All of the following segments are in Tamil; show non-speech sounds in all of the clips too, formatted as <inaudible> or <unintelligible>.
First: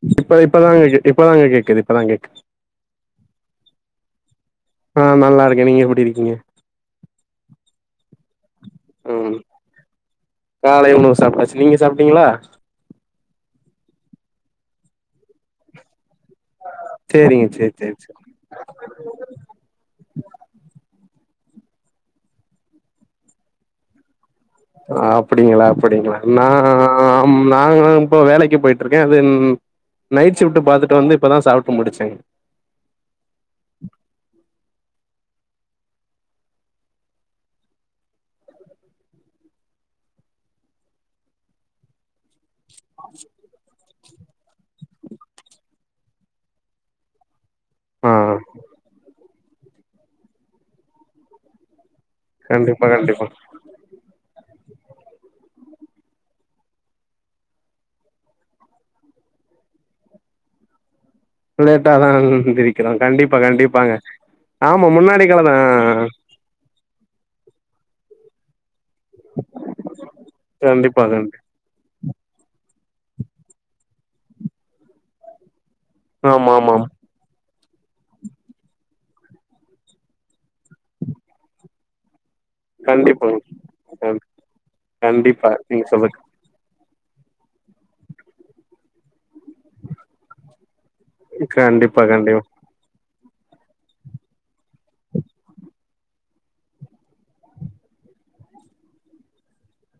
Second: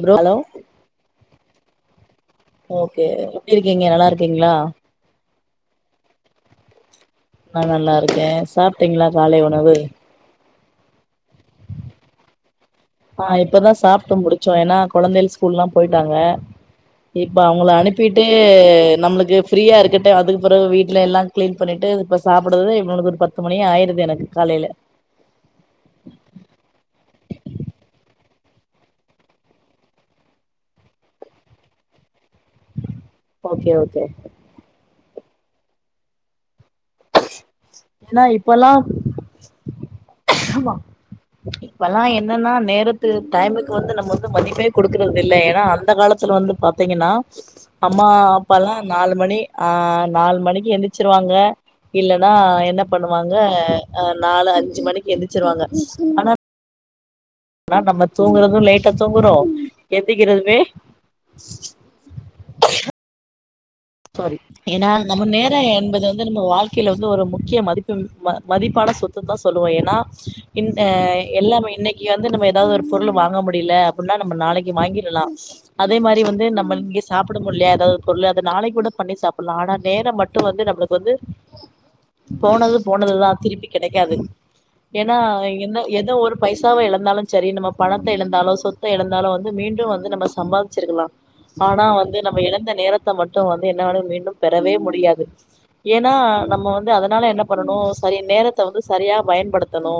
ப்ரோ ஹலோ இப்ப இப்பதாகேக்கு இப்பதாங்க கேக்குது இப்பதா கேக்கு ஓகே எப்டி இருக்கீங்க நல்லா இருக் ஆஹ் நல்லாரிக் கே நீங்க எப்புடி இருக்கீங்க நா நல்லா இருக்கே சாப் டிங்ளா ம் காலே உணவு காலை உணவு சாப்டாச்சு நீங்க சாப்ட்டீங்களா ஆஹ் இப்பதா சாப்ட்டு முடிச்சோ ஏனா கொழந்தைக ஸ்கூல்லா போய் டாங்க இப்ப சேரிங்க அவுங்கள சேரி சேரி சேரி அனுப்பிட்டு நம்ளுக்கு ஃப்ரீயா இருக்கட்டே அதுக்கு பொறவு வீட்ல எல்லா கிளீன் பண்ணிட்டு இப்ப சாப்புடுறதே இவுங்ளாள ஒரு பத்து மணி ஆய்டுது எனக் அஹ் அப்புடிங்கெளா அப்புடிங்கெளா நா ம் நா ஆனா நா இப்போ வேலைக்கு போய்ட்ருக்கே தென் நைட்ஷிஃப்ட்டு பாத்துட்டு வந்து இப்பதா சாப்ட்டு முடிச்சேங் ஓகே ஓகே எனா இப்போலா ஆமா இப்பல்லா என் னன்னா நேரத்து டைமுக்கு வந்து நம்மோ ஃபுட் மதிப்பே குடுக்கிறதில்ல ஏனா அந்த காலத்துல வந்து பாத்தீங்கனா அம்மா ஆ அப்பாலா நாலு மணி ஆஹ் நால் மணிக்கு எந்திச்சிருவாங்க இல்லனா என்ன கண்டிப்பா கண்டிப்பா பண்ணுவாங்க அஹ் நாலு அஞ்சு மணிக் ழிச்சிருவாங்க ஆனா அனா நம்ம தூங்குறது லேட்டா தூங்குறோ எந்திக்கிறதுமே லேட்டா தா எந்திரிக்கிறோ கண்டிப் பா கண்டிப் சாரி ஏனா நம்மு நேர என்பது வந்து நம்ம வாழ் க்கில வந்து ஒரு முக்கிய மதிப்பு ம மதிப்பான சொத்துந்தா சொல்லுவோ ஏன்னா இன் எ கண்டிப்பா கண்டி எல்லாமே இன்னை இங்யெந்து நம்ம எதாவ்து ஒரு பொருளு வாங்க முடியில்ல அப்புன்னா நம்ப நாளைக்கு வாங்கிறலா அதே மாரி வந்து ஆமா ஆமா நம்மள் ஆமா இங்கே சாப்ட முள்யா <unintelligible> பொருள்ள அது நாளைக் கூட பண்ணி சாப்புல்லா ஆனா நேரம் மட்டு வந்து நம்ளுக் வந்து போனது கண்டிப்பா போனதுதா திருப்பி கெடைக்காது ஏனா கண்டிப்பா என்ன நீங்க எதோ சொல்றது ஒரு பைசாவ எலந் இருந்தாலு செரி நம்ம பணத்த இழந்தாலு சொத்த இழந்தாலு வந்து மீண்டும் வந்து நம்ம சம்பாதி ச்சுருக்கலாம் ஆனா கண்டிப்பா வந்து கண்டிப்பா நம்ம இழந்த நேரத்த தமன் வ என்ன மீண்டும் பெறவே முடியாது ஏன்னா நம்ம வந்து அதனால என்ன பண்ணணு சரி நேரத்தை வந்து சரியா பயன்படுத்தணு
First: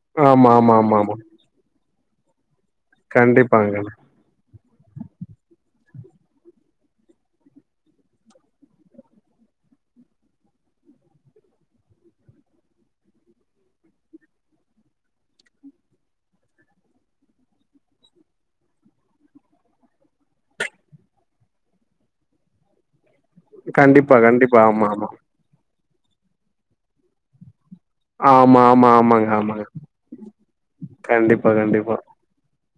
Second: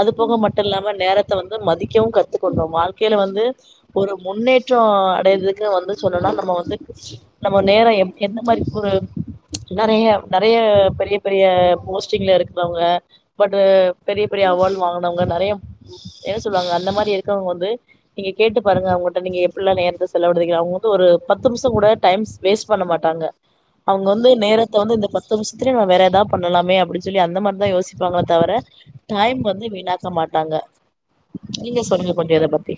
அது போக ஆமா ஆமா மட்டுல்லாம ஆமா ஆமா நேரத்த வந்து மதி யூகத்து கோம் வாழ்கைல வந்து கண்டிப்பாங்க ஒரு முன்னே டோ அடையறதுக்கு வந்து சொன்னா நம்ம வந்து நம்ம நேரோ எ எந்த மாதிரி ஒரு நெறைய நெறைய பெரிய பெரிய போஸ்ட்டிங்ல இருக்கிறவங்க பட் பெரிய பெரிய அவார்டு வாங்கினவங்க நிறைய என்ன சொல்லுவாங்க அந்த மாதிரி இருக்கிறவங்க வந்து நீங்க கேட்டு பாருங்க அவங்கட்ட நீங்க எப்படிலா நேரத்த செலவுபடுத்துரீங்க அவங்க வந்து ஒரு பத்து நிமிஷம் கூட டைம்ஸ் வேஸ்ட் பண்ண மாட்டாங்க அவங்க கண்டிப்பா வந்து கண்டிப்பா நேரத்த ஆமா வந்து ஆமா இந்த பத்துனுமுஸ் திரி வேறத பண்ணலாமே அப்பிடி சொல்லி அந்த மாரிதா யோசிச்சு சிப்பாங்கள தவிர ஆமா ஆமா ஆமாங்க டைம் வந்து ஆமாங்க வீணாக்க மாட்டாங்க நீங்க சொல்லுங்க கொஞ்சம் இத பத்தி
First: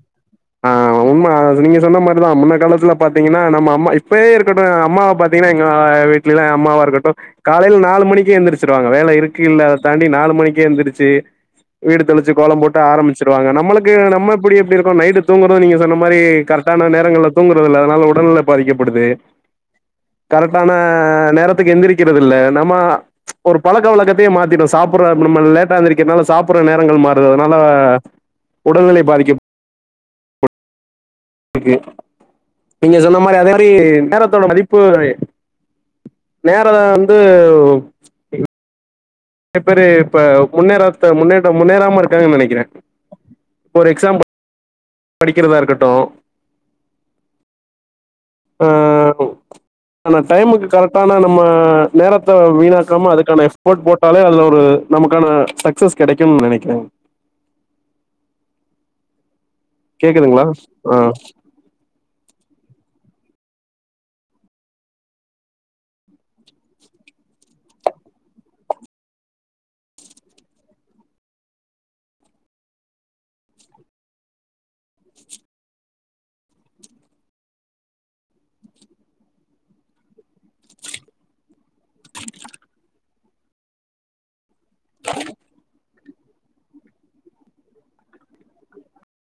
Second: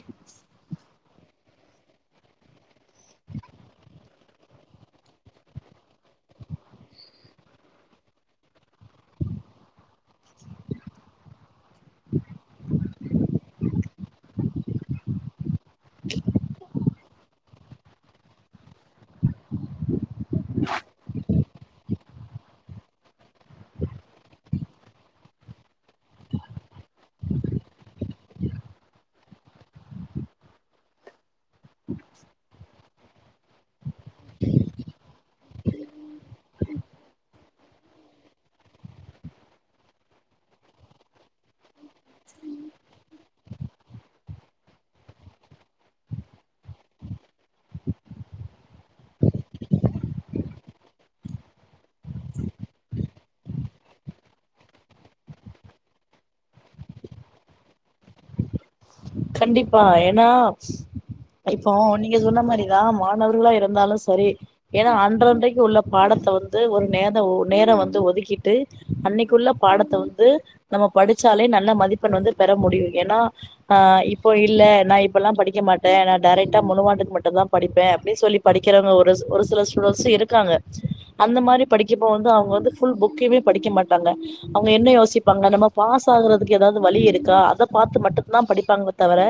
ஆஹ் உண்மை நீங்க சொன்ன மாதிரிதா முன்ன காலத்துல பாத்தீங்கன்னா நம்ம அம்மாப்ப இப்பயே இருக்கட்டு அம்மாவை பாார்த்தீங்கன்னா எங்க வீட்டுல அம்மாவா இருக்கட்டு காலையில நாலு மணிக்கே எழுந்திரிச்சிருவாங்க வேல இருக்கு இல்லா அதாண்டி நாலு மணிக்கே எழுந்திரச்சு வீடு தெளிச்சு கோலம் போட்டு ஆரம்பிச்சிருவாங்க நம்மளுக்கு நம்ம இப்டி எப்படி துங்ரோ நீங்க சொன்ன மாதிரி கரெக்டான நேரங்கள தூங்கறத இல்ல அதனால உடல்நில பாதிக்கப்படுது கரெக்டான்ன நேரத்துக்கு எந்திரிக்க இருந்ததில்ல நம்ம ஒரு பழக்க வழக்கத்தயே மாத்திடோ சாப்பற <unintelligible> நம லேட்டா எந்திரிக்கரனால சாப்படுற நே ங்லம் மாறது அதனால உடல்நிலை பாதிக்க நீங்க சொன்ன மாதிரி அதே மாதிரி நேரத்தோட மதிப்பு நேர வந்து ங் றய பேரு இப்ப முன்னேற முன்னேற்றம் முன்னேறாம இரு கங்கனு நினைக்கிறேன் ஒரு எக்ஸாம்பிள் படிக்கிறதா இருக்கட்டோ ஆஹ் ஆனா டைமுக்கு கரெக்டான நம்ம நேரத்த வீணாக்காம அதுக்கான எஃப் போர்ட் போட்டாலே அதுல ஒரு நமக்கான சக்சஸ் கிடைக்கும்னு நெனைக்கிறேன் கண்டிப்பா ஏன்னா ஆ இப்போ நீங்க சொன்ன மாதிரிதான் மாணவ துலா இருந்தாலு செரி ஏன்னா அன்றன்றைக்கு உள்ள பாடத்த வந்து ஒரு நேர நேரம் வந்து ஒதுக்கிட்டு அன்னைக்குள்ள பாடத்த வந்து நம்ம படிச்சாலே நல்ல மதிப்பெண் வந்து பெற முடியு ஏன்னா ஆஹ் இப்போ இல்ல நான் இப்பெல்லா படிக்க மாட்டேன் நான் டைரெக்ட்டா முழுஆண்டுக்கு மட்டு தான் படிப்பேன் அப்டின்னு சொல்லி படிக்கிறவங்க ஒரு ஒரு சில ஸ்டூடெண்ஸும் இருக்காங்க அந்த மாதிரி படிக்கப்ப வந்து அவங்க வந்து புஃல் புக்குமே படிக்க மாட்டாங்க அவங்க என்ன யோசிப்பாங்க நம்ம பாஸ் <unintelligible> ஆகுறதுக்கு ஏதாவது வழி இருக்கா அத பாத்து மட்டும் தான் படிப்பாங்க தவிர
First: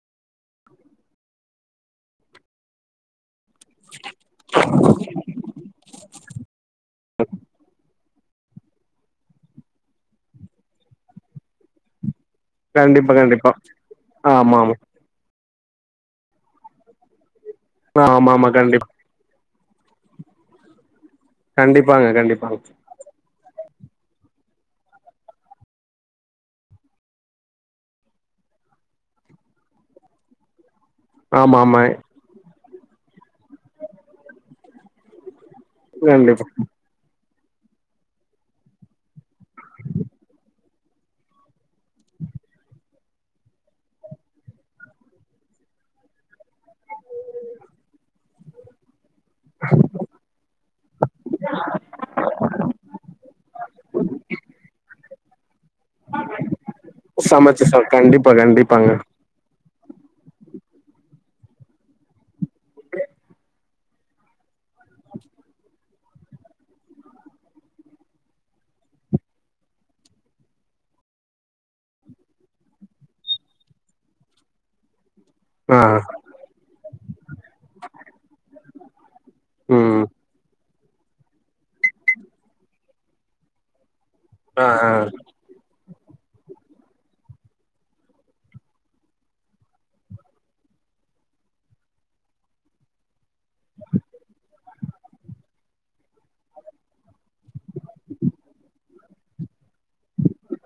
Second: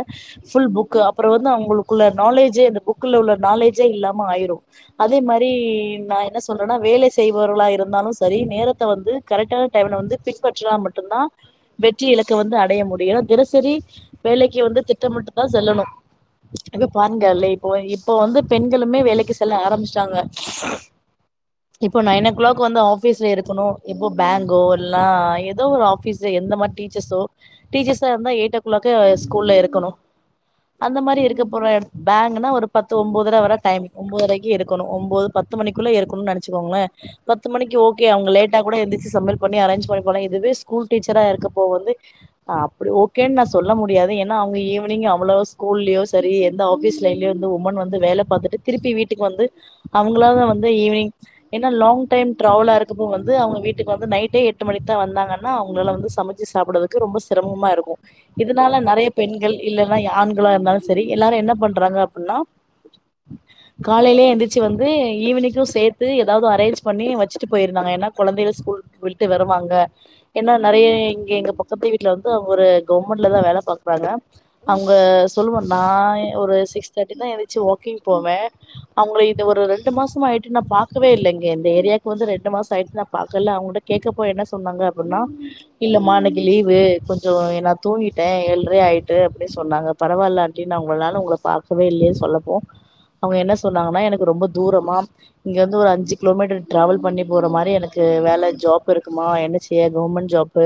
ஃபுல் புக்கு அப்புறம் வந்து அவுங்களுக்குள்ள நாலேஜே அந்த புக்கல உள்ள நாலேஜே இல்லாம ஆயிரும். அதே மாரி நான் என்ன சொல்றேன்னா வேலை செய்பவர்களா இருந்தாலும் ச சரி நேரத்தை வந்து கரெக்டான டைம்ல வந்து பின்பற்றுனா மட்டு நா தான் வெற்றி இல க்க வந்து அடைய முடியும் கண்டிப்பா ஏன்னா கண்டிப்பா தினசரி வேலைக்கு ஆமா ஆமா வந்து திட்டமிட்டு தான் செல்லணும். இப்ப பாருங்க லே இப்போ இப்போ ஆமா வந்து ஆமா கண்டிப்பா பெண்களுமே வேலைக்கு செ ல்ல ஆரம்பிச்சிட்டாங்க இப்போ கண்டிப்பாங்க நைன் ஓ கண்டிப்பாங்க கிளாக் வந்து ஆபீஸ்ல இருக்கணும். எப்போ பேங்கோ இல்லனா ஏதோ ஒரு ஆபீஸ் எந்த மாரி டீச்சர்ஸோ டீச்சர்ஸா இருந்தா எய்டோ க் க்ளாக்கே ஸ்கூல்ல இருக்கணும். அந்த மாரி இருக்க ஆமா போற ஆமா எ பேங்குனா ஒரு பத்து ஒன்பதரை வர டைம் ஒன்பதரைக்கு இருக்கணும். ஒன்போது பத்து மணிக்குள்ள இருக்கணும்னு கண்டிப்பா நினைச்சுக்கோங்களே. பத்து மணிக்கி ஓகே அவுங்க லேட்டா கூட எந்துருச்சு சமையல் பண்ணி அரேஞ் பண்ணி போலாம் இதுவே ஸ்கூல் டீச்சரா இருக் இப்போ வந்து அப்டி ஓக் கேன்வாஸ் சொல்ல முடியாது ஏன்னா அவுங்க ஈவினிங் அவ்ளோ ஸ்கூல்லயோ சரி எந்த ஆபீஸ் லைன்லருந்து உமன் வந்து வேல பாத்துட்டு திருப்பி வீட் டுக்கு வந்து அவுங்களா தான் வந்து ஈவ்னிங் ஏன்னா லாங் டைம் டிரவலா இருக்கப்ப வந்து அவுங்க வீட்டுக்கு வந்து நைட்டே எட்டு மணிக்கு தான் வந்தாங்கன் னா அவுங்களால வந்து சமைச்சு சாப்டுறதுக்கு ரொம்ப சமைச்சு சிரமமா சா இருக்கும். கண்டிப்பா இதுனால கண்டிப்பாங்க நெறைய பெண்கள் இல்லன்னா ஆண்களா இருந்தாலும் சரி எல்லாரும் என்ன பண்றாங்க அப்டின்னா காலேலயே எந்திருச் ச்சு வந்து ஈவ்னிக்கும் சேத் த்து ஏதாவது அரேஞ்ச் பண்ணி வச்சுட்டு போயிருந்தாங்க ஏன்னா கொழந்தைக ஸ்கூல் விட்டு வருவாங்க ஏன்னா நெறைய இங்க எங்க பக்கத்து வீட்ல வந்து ஒரு கவர்மெண்ட்ல தான் வேல பாக்குறாங்க. அவுங்க ஸ் சொல்லுவோ ஆ நா ஒரு சிக்ஸ் தட்டிதா எழு ச்சு வாக்கிங் போவேன். அவுங்கள இது ஒரு ரெண்டு ம் மாசம் ஆய்ட்டு நான் பாக் கவே இல்லங்க இந்த ஏரியாவுக்கு வந்து ரெண்டு மாசம் ஆயிட்டு நான் பாக்கல அவங்கட்ட கேட்க போ என்ன ஆ சொன்னாங்க ஆ அப்டின்னா இல்லமா இன்னைக்கு லீவு கொஞ்சோ எல்லா தூங்கிட்டேன் ஏல்ரே ஆயிட்டு அப்டின்னு சொன்னாங்க பரவாயில்ல ஆன்டி நான் உங்களனால உங்கள பாக்கவே இல்லேன்னு சொல்லப்போ அவுங்க என்ன சொன்னாங்கன்னா எனக்கு ரொம்ப தூரமா இங்க வந்து ஒரு அஞ்சு கிலோமீட்டர் டிராவல் பண்ணி போற மாரி எனக்கு வேல ஜாப் இருக்குமா என்னச்சு கவுர்மெண்ட் ஜாப்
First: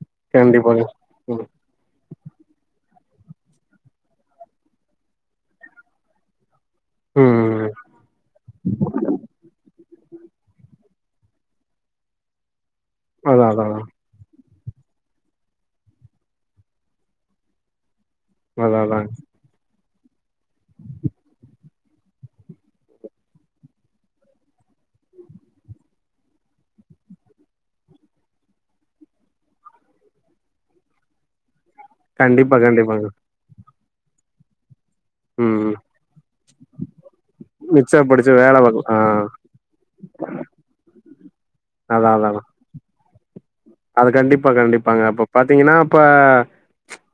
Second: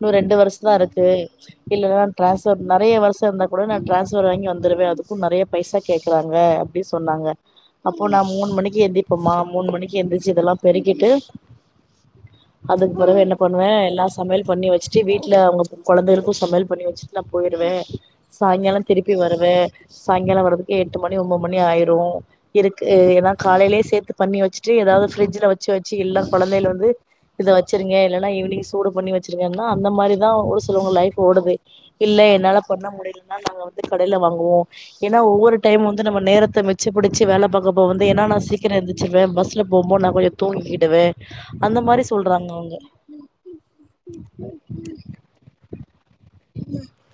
இன்னு ரெண்டு வருஷம் தா கண்டிப்பாங்க இருக்கு ம் இல்ல நா டிரான்ஸ்ர் நெறைய வருஷோ இருந்தா கூட நா டிரான்ஸ்பபர் வாங்கி வந்துருவே அதுக்கு நெறைய பைசா கேக்குறாங்க ப்ப சொன்னாங்க ம் அப்போ நான் மூணு மணக்கு எந்திப்போமா மூணு மணிக்கு எந்திச்சு இதெல்ல பெருக்கிட்டு அதுக்கு பிறகு என்ன அதா அதா பண்ணுவே எல்லா சமையல் பண்ணி வச்சுட்டு வீட்ல அவங்க கொழந்தகளுக் சமையல் பண்ணி வச்சிட்டு நா போய்டுவே அதா சாய்ங்காலம் அதாங்க திருப்பி வருவே சாயங்காலோ வர்றதுக்கு எட்டு மணி ஒன்பது மணி ஆயிரு இருக்கு ஏனா காலையிலயே சேத்து பண்ணி வச்சுட்டு ஏதாவது ஃபிரிட்ஜ்ல வச்சு வச்சு இல்ல குழந்தைல வந்து இத வச்சிருங்க இல்லைன்னா ஈவினிங் சூடு பண்ணி வச்சிருங்கன்னா அந்த மாரிதா ஒரு சிலவங்க லைஃப் கூடவே இல்ல கண்டிப்பா என்னால பண்ண கண்டிப்பாங்க முடியலன்னா நாங்க வந்து கடையில வாங்குவோ ஏன்னா ஒவ்வொரு ம் டைம் வந்து நம்ம நேரத்த மிச்ச பிடிச்சு வேல பாக்க போ மிச்ச வந்து ஏன்னா புடிச்ச நா வேல சீக்கிரோ பாக்கு ஆ எந்திரிச்சிருவே பஸ்ல போம்போது நா கொஞ்சோ தூங்கிடுவே அந்த மாரி அதா அதா சொல்றாங்க அவங்க அது கண்டிப்பா கண்டிப்பாங்க அப்ப பாத்தீங்கன்னா இப்ப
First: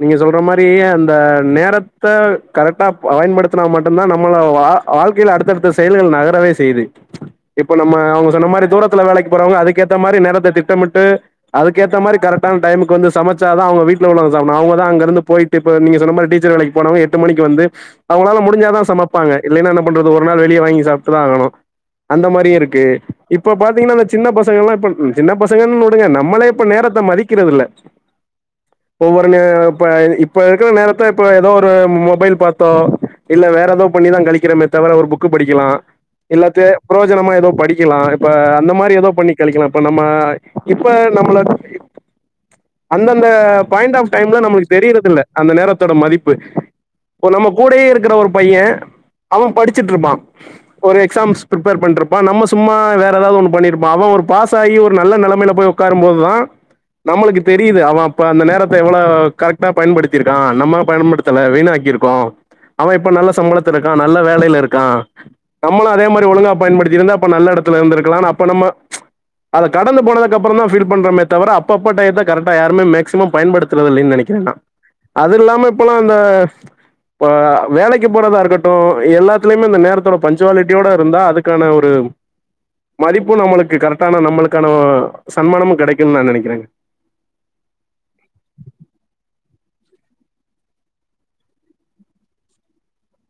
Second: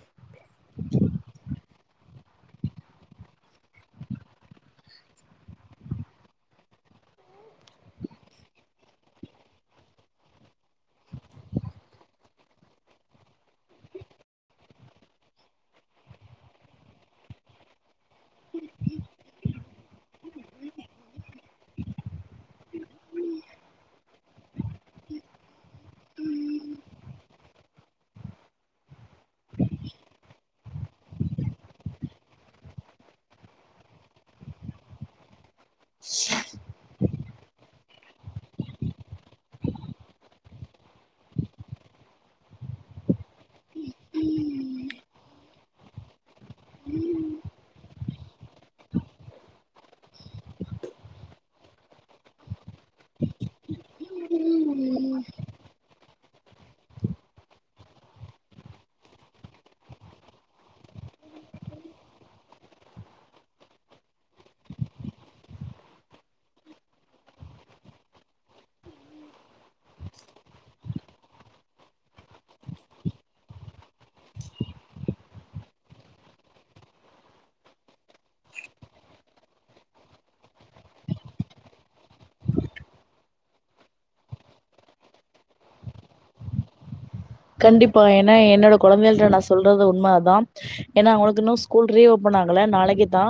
நீங்க சொல்ற மாரி பியே அந்த நேரத் கரெக்டா பயன்படுத்தினா மட்டும்தா நம்ம வா வாழ்க்கையில அடுத்தடுத்த செயல்கள் நகரவே செய்யுது இப்ப நம்ம அவங்க சொன்ன மாரி தூரத்துல வேலைக்கு போறவங்க அதுக்கேத்த மாரி நேரத்தை திட்டமிட்டு அதுக்கேத்த மாரி கரெக்டான டைமுக்கு வந்து சமைச்சாதா அவங்க வீட்டுல உள்ளவங்க சாப்பிடு அவங்கதா அங்க இருந்து போயிட்டு இப்ப நீங்க சொன்ன மாரி டீச்சர் வேலைக்கு போனவங்க எட்டு மணிக்கு வந்து அவங்களால முடிஞ்சாதா சமைப்பாங்க இல்லைன்னா என்ன பண்றது ஒரு நாள் வெளியே வாங்கி சாப்பிட்டுதா ஆகனு அந்த மாதிரியும் இருக்கு இப்ப பாத்தீங்கன்னா அந்த சின்ன பசங்க எல்லா இப்ப சின்ன பசங்கன்னனு வுடுங்க நம் நமளே இப்ப நேரத்த மதிக்கிறதுல்ல ஒவ்வொருங்க இப்ப இப்ப இருக்கிற நேரத்த இப்ப ஏதோ ஒரு மொபைல் பாத்தோ இல்ல வேற ஏதோ பண்ணிதா கழிக்கிறமே தவிர ஒரு புக் படிக்க க்கலா இல்லாத்த புயோஜனமா ஏதோ படிக்கலா இப்ப அந்த மாரி ஏதோ பண்ணி கழிக்கல இப்ப நம்ம இப் இப்ப நம்மள அந்த ந்த பாயிண்ட் ஆஃப் டைம்ல நமக்கு தெரியிறது இல்ல அந்த நேரத் தோட மதிப் இப்ப நம்ம கூடேயே இருக்கிற ஒரு பைய அவ படிச்சட்டு இருப்பா ஒரு எக்ஸாம்ஸ் பிப்பேர் பண்ணிருப்பா நம்ம சு சும்மா வேறு ஏதாவது ஒன்று பண்ணிருப்பா அவ ஒரு பாஸ் ம் ஆகி ஒரு ம் நல்ல நெலமையில போய் உக்காரும்போது தா நம்மளுக்கு தெரியுது அவ அப்ப அந்த நேத்தை எவ்ளோ கரெக்டா பயன்படுத்தியுருகக நம்ம பயன்படுத்தல வீணாக்கி இருக்கோ அவ இப்ப நல்ல சம்பளத்த இருக்கா நல்ல வேல இருக்கா நம்மளு அதே மாரி ஒழுங்கா பயன்படுத்திருந்தா இப்ப நல்ல எடத்துல இருந்திருகலா அப்ப நம்ம அத கடந்து போனதுகப்புற தா ஃபீல் பண்றமே தவிர அப்பப்ப டையத்த கரெக்டா யாருமே மேக்ஸிமம் பயன்படுத்தறதில்லன்னு நெனைக்கிறே நா அது இல்லாம இப்பெல்லா அந்த வ வேலைக்கு போறதா இருக்கட்டு எல்லாத்திலுயுமே இந்த நேரத்தோட பன்ஜீவாலிட்டியோட இருந்தா அதுக்கான ஒரு மதிப்பு நம்ளுக்கு கரெக்டான நம்ளுக்கான அ சன்மானமு கெடக்குன்னு நா நெனக்கறேங்க கண்டிப்பா ஏன்னா என்னோட கொழந்தைகள்ட நா சொல்றது உண்ம அதா, ஏனா உனக்கு இன்னு ஸ்கூல் ரீ ஓபன் ஆகல நாளைக்குதா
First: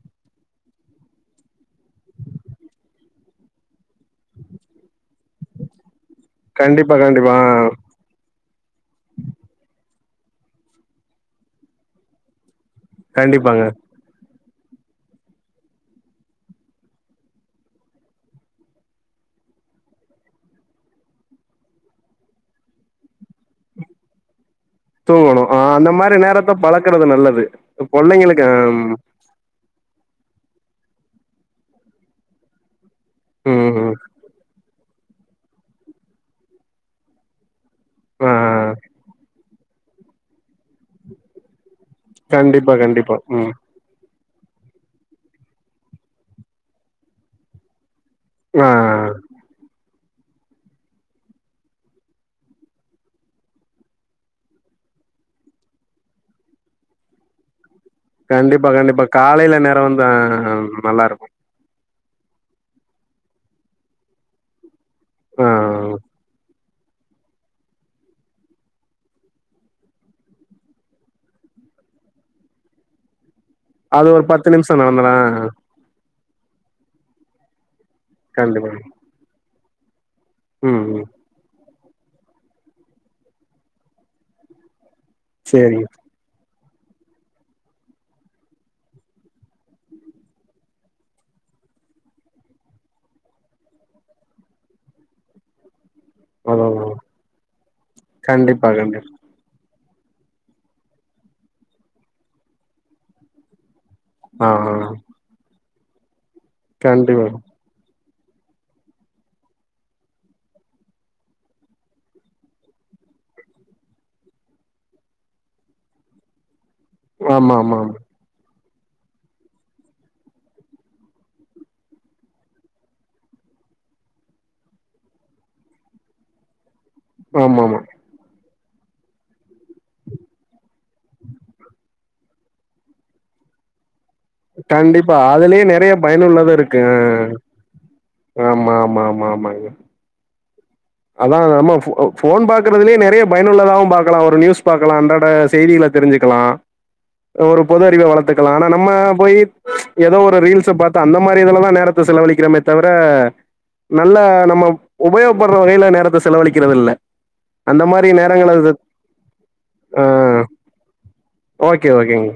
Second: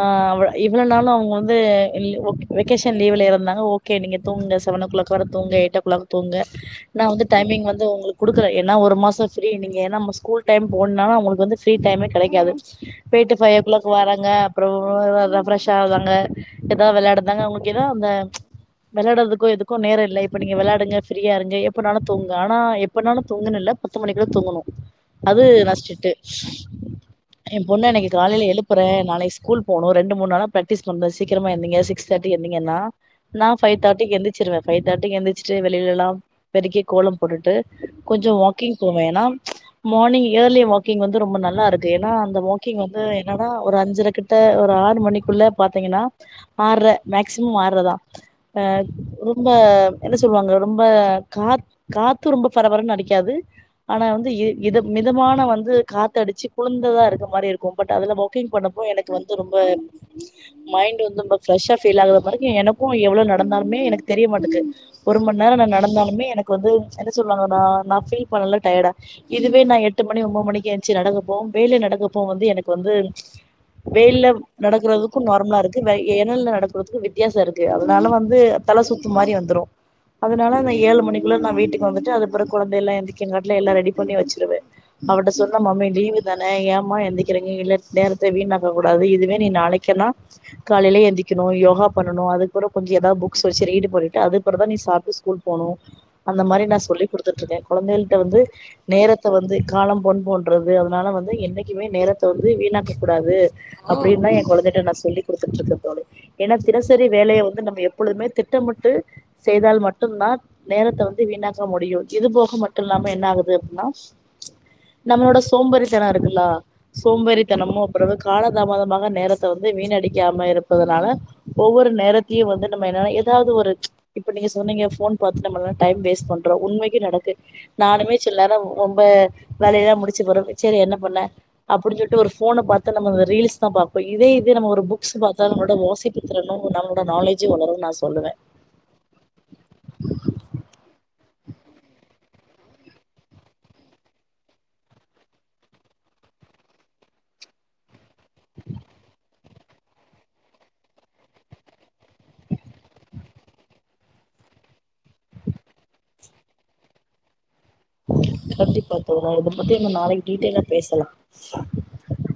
ஆ அவ்ள இவ்வள நாளு அவங்க வந்து லி ஒக் வெகேஷன் லீவுல இருந்தாங்க ஓகே நீங்க தூங்குங்க செவன் ஓ கிளாக் வர தூங்குங்க எயிட் ஓ கிளாக் தூங்க கண்டிப்பா நா வந்து கண்டிப்பா டைமிங் ஆ, வந்து உங்களுக் குடுக்குற ஏன்னா ஒரு மாச ஃபிரி நீங்க என்னா ஸ்கூல் டைம் போனா உங்களுக்கு வந்து ஃபிரி டைமே கெடைக்காது போய்ட்டு ஃபை ஓ கண்டிப்பாங்க கிளாக்கு வராங்க அப்றோ ர ரெப்ரஷ் ஆவுதாங்க ஏதா வெளையாடுதாங்க அவங்களுக்கு ஏதோ அந்த வெளையாடுறதுக்கோ எதுக்கு நேரம் இல்ல இப்போ நீங்க வெளையாடுங்க ஃப்ரீயா இருங்க எப்போனாலு தூங்க ஆனா எப் பனாலு துங்குணு இல்ல பத்து மணிக்குள்ள துங்கணு அது தூங்கணும் ஆ, நா அந்த ஸ்டிட்டு மாதிரி நேரத்தை பழக்கிறது நல்லது எ பொண்ண அன்னைக்கி காலைல பிள்ளைங்களுக்கு ஆம், எழுப்புறே நாளைக்கு ஸ்கூல் போனு ரெண்டு மூணு நாளா பிராக்டிஸ் பண்னு சீக்கிரமா எந்திரிங்க சிக்ஸ் தேர்ட்டிக்கு எந்திரிங்கனா நா ஃபை ம், ம், தேர்டிக்கு எந்திரிசிருவே ஃபைவ் தேர்ட்டிக்கு எழுந்திச்சிட்டு வெளிலலா பெருக்கி கோலம் போட்டுட்டு கொஞ்சோ ஆ, வாக்கிங் போவே, ஏனா மார்னிங் ஏர்லி வாக்கிங் வந்து ரொம்ப நல்லா இருக் து ஏனா அந்த கண்டிப்பா வாக்கிங் வந்து கண்டிப்பா என்னனா ம் ஒரு அஞ்சரக் கிட்ட ஒரு ஆறு மணிக்குள்ள பாத்திங்கன்னா ஆறர மேக்சிமம் ஆறரதா அ ஆ, ரொம்ப என்ன சொல்வாங்க ரொம்ப காத் காத்து ரொம்ப பரபரன்னு அடிக்காது ஆனா வந்து இ இது மிதமான வந்து காத்து அடிச்சு குளுந்ததா இருக்க மாரி இருக்கு பட் அதுல வாக்கிங் கண்டிப்பா பண்ணப்போ கண்டிப்பா எனக்கு வந்து ரொம்ப காலையில நேரம் வந்து ஆ, மைண்ட் நல்லா வந்து இருக்கும் ரொம்ப ஃபிரஸ்ஸா சேல் ஆகுற வரைக்கு எனக்கு எவ்ளோ நடந்தாலுமே எனக்கு தெரிய மாட்டக்கு ஒரு மண் ஆ, நேர நா நடந்தாலுமே எனக்கு வந்து சொல்லுவாங்கனா நா ஃபீல் பண்ணல டயர்டா இதுவே நா எட்டு மணி ஒம்பது மணிக்கு எந்ச்சு நடக்கப்போ வெயில நடக்கப்போ வநது எனக்கு வந்து அது ஒரு வெயில்ல பத்து நிமிஷம் நடந்தனா நடக்கறதுக்கு நார்மலா இருக்கு நெ ழல்ல நடக்குறதுக்கு வித்தியாச இருக்கு அதனால வந்து கண்டிப்பா தல சுத்து மாரி வந்துரு அதனால நா ம் ஏழு ம், மணிக்குள்ள நா வீட்டுக்கு வந்துட்டு அதுப்பற கொழந்தை எல்லா எந்திங்ககாட்டிலு எல்லா ரெடி பண்ணி வெச்சிடுவே அவட்ட சொன்ன சரிங்க மம்மி லீவு தான ஏ மா எந்திரிக்கிறிங்க இல்ல நேரத்த வீணாக்க கூடாது இதுவே நீ நாளைக்கனா காலைல எந்திக்கணு யோகா பண்ணணு அதுக்கப்பற கொஞ்ச ஏதா புக்ஸ் வச்சு ரீடு பண்ணிட்டு அதுக்கப்புறந்தா நீ சாப்ட்டு ஸ்கூல் போணு அந்த மாரி நா அதான் சொல்லி குடுத்துட்ருக்கே கொழந்தைகள்ட்ட வந்து கண்டிப்பா கண்டிப்பா நேரத்த வந்து காலம் பொன் போன்றது அதனால வந்து என்னைக்குமே நேரத்த வந்து வீணாக்க கூடாது அப்டின்னா எ ஆ கொழந்தைட்ட ஆ நா சொல்லி குடுத்துட்ருக்க <inaudible> ஏன்னா தினசரி கண்டிப்பா வேலயை வந்து நம்ம பொழுதுமே திட்டமிட்டு செய்தால் மட்டும்தான் நேரத்தை வந்து வீணாக முடியு இது போக மட்டு இல்லாம என்ன ஆகுது அப்டின்னா நம்மளோட சோம்பறித்தனம் இருக்குல்லா ஆமா ஆமா சோம்பேரித்தனமு ஆமா அப்புறோ எதோ கால தாமதமாக நேரத்த வந்து வீண் அடிக்காம இருப்பதனால ஒவ்வொரு நேரத்தையு வந்து நம்ம என்னால ஏதாவது ஒரு இப்ப நீங்க சொன்னீங்க போன் பாத்து நம்ம எல்லா டைம் வேஸ்ட் பண் றோ உண்மைக் கி நடக்கு ஆமா ஆமா நானுமே சில நேரம் ரொம்ப வேலையெல்லா முடிச்சு போறம் செரி என்ன பண்ணே அப்டின் சொல்ட்டு ஒரு போன பாத்து நம்ம அந்த ரீல்ஸ் தா பாப் கண்டிப்பா அதுலயே நெறைய வாசிப்பு பயனுள்ளது திறனு இருக்கு அ நம்மளோட நாலேஜு வளருன்னு நா சொல்லுவே ஆமா ஆமா ஆமா ஆமாங்க அதா நம்ம போன் பாக்கறதுலயே நெறைய பயனுள்ளதாவு பாக்கலா ஒரு நியூஸ் பாக்கலா அன்றாட செய்திகள தெரிஞ்சுக்கலா ஒரு பொது அறிவ வளத் த்துக்கலா ஆனா நம்ம போயி ஏதோ ஒரு ரீல்ஸ் பாத்து அந்த மாரி இதுல தா நேரத்த செலவழிக்கிறமே தவிர நல்ல நம்ம உபயோகப்ப வகையில நேரத்த செலவழிக்கிறது இல்ல அந்த மாரி நேரங்கள கண்டிப்பா தோழர் இத பத்தி நம்ப ஆ நாளைக்கு டீட்டெயலா பேசலாம் ஓகே ஓகேங்க